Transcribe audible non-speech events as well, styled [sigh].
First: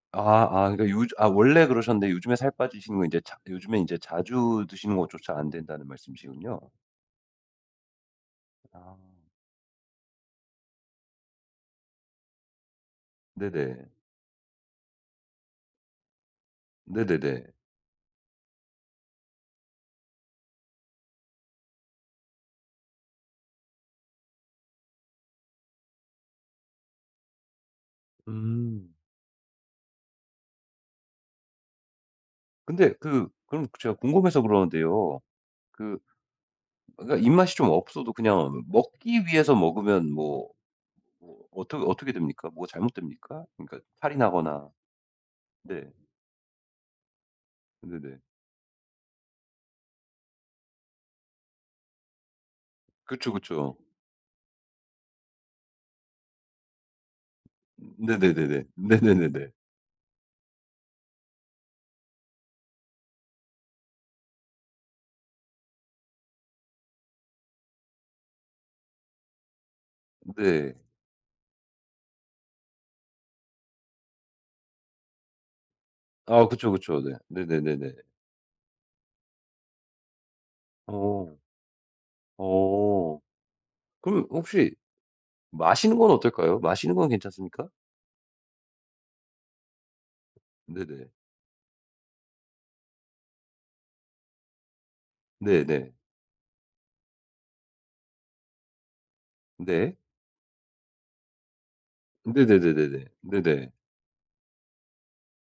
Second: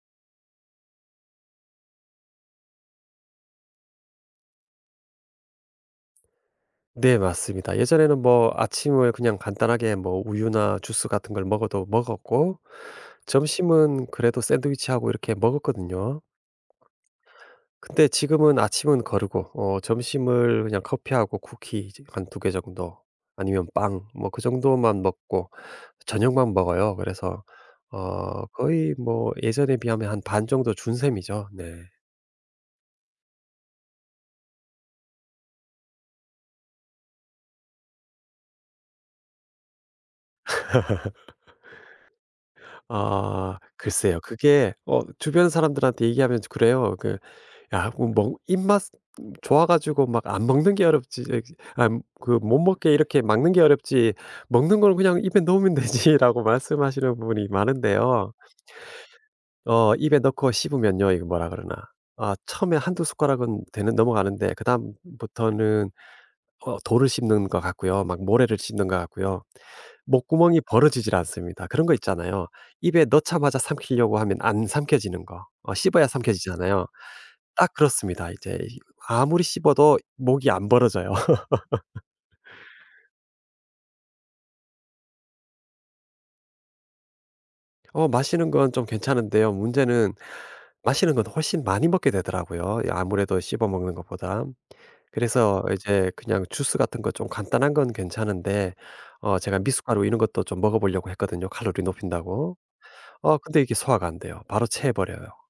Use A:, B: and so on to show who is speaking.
A: 아 아 그니까 요즈 아 원래 그러셨는데 요즘에 살 빠지시는 건 인제 차 요즘에 인제 자주 드시는 것조차 안 된다는 말씀이시군요.
B: 네 맞습니다. 예전에는 뭐
A: 아.
B: 아침을 그냥 간단하게 뭐 우유나 주스 같은 걸 먹어도 먹었고,
A: 네네.
B: 점심은 그래도 샌드위치하고 이렇게 먹었거든요.
A: 네네네.
B: 근데 지금은 아침은 거르고 어 점심을 그냥 커피하고 쿠키 이제 한 2 개 정도 아니면 빵 뭐 그 정도만 먹고 저녁만 먹어요. 그래서 어
A: 음.
B: 거의 뭐 예전에 비하면 한 반 정도 준 셈이죠. 네.
A: 근데 그 그럼 제가 궁금해서 그러는데요. 그 그니까 입맛이 좀 없어도 그냥 먹기 위해서 먹으면 뭐 뭐
B: [laughs]
A: 어떻 어떻게 됩니까? 뭐가 잘못됩니까?
B: 아
A: 그러니까 탈이
B: 글쎄요.
A: 나거나.
B: 그게 어 주변
A: 네.
B: 사람들한테 얘기하면 저 그래요. 그 "야 꼭
A: 네네.
B: 뭐 입맛 좋아 가지고 막 안 먹는 게 어렵지. 이 안 그 못 먹게 이렇게
A: 그쵸,
B: 막는 게
A: 그쵸.
B: 어렵지, 먹는 걸 그냥 입에 넣으면 되지."라고 말씀하시는 분이
A: 음
B: 많은데요.
A: 네네네네. 네네네네.
B: 어 입에 넣고 씹으면요 이거 뭐라 그러나. 아 처음에 1-2 숟가락은 되는 넘어가는데 그다음부터는 어 돌을 씹는 것 같고요. 막 모래를 씹는 것 같고요. 목구멍이
A: 네.
B: 벌어지질 않습니다. 그런 거 있잖아요. 입에 넣자마자 삼키려고 하면 안 삼켜지는 거. 어 씹어야
A: 아 그쵸,
B: 삼켜지잖아요.
A: 그쵸. 네.
B: 딱
A: 네네네네.
B: 그렇습니다. 이제 이 아무리 씹어도 목이 안 벌어져요.
A: 어.
B: [laughs]
A: 어. 그럼 혹시 마시는 건 어떨까요? 마시는 건 괜찮습니까?
B: 어 마시는 건 좀 괜찮은데요. 문제는
A: 네네.
B: 마시는 건 훨씬 많이 먹게 되더라고요, 이 아무래도 씹어 먹는 것보단. 그래서
A: 네네.
B: 이제 그냥 주스 같은 거 좀 간단한 건 괜찮은데 어 제가
A: 네.
B: 미숫가루 이런 것도 좀 먹어보려고 했거든요, 칼로리 높인다고.
A: 네네네네네.
B: 어 근데
A: 네네.
B: 이게 소화가 안 돼요. 바로 체해버려요.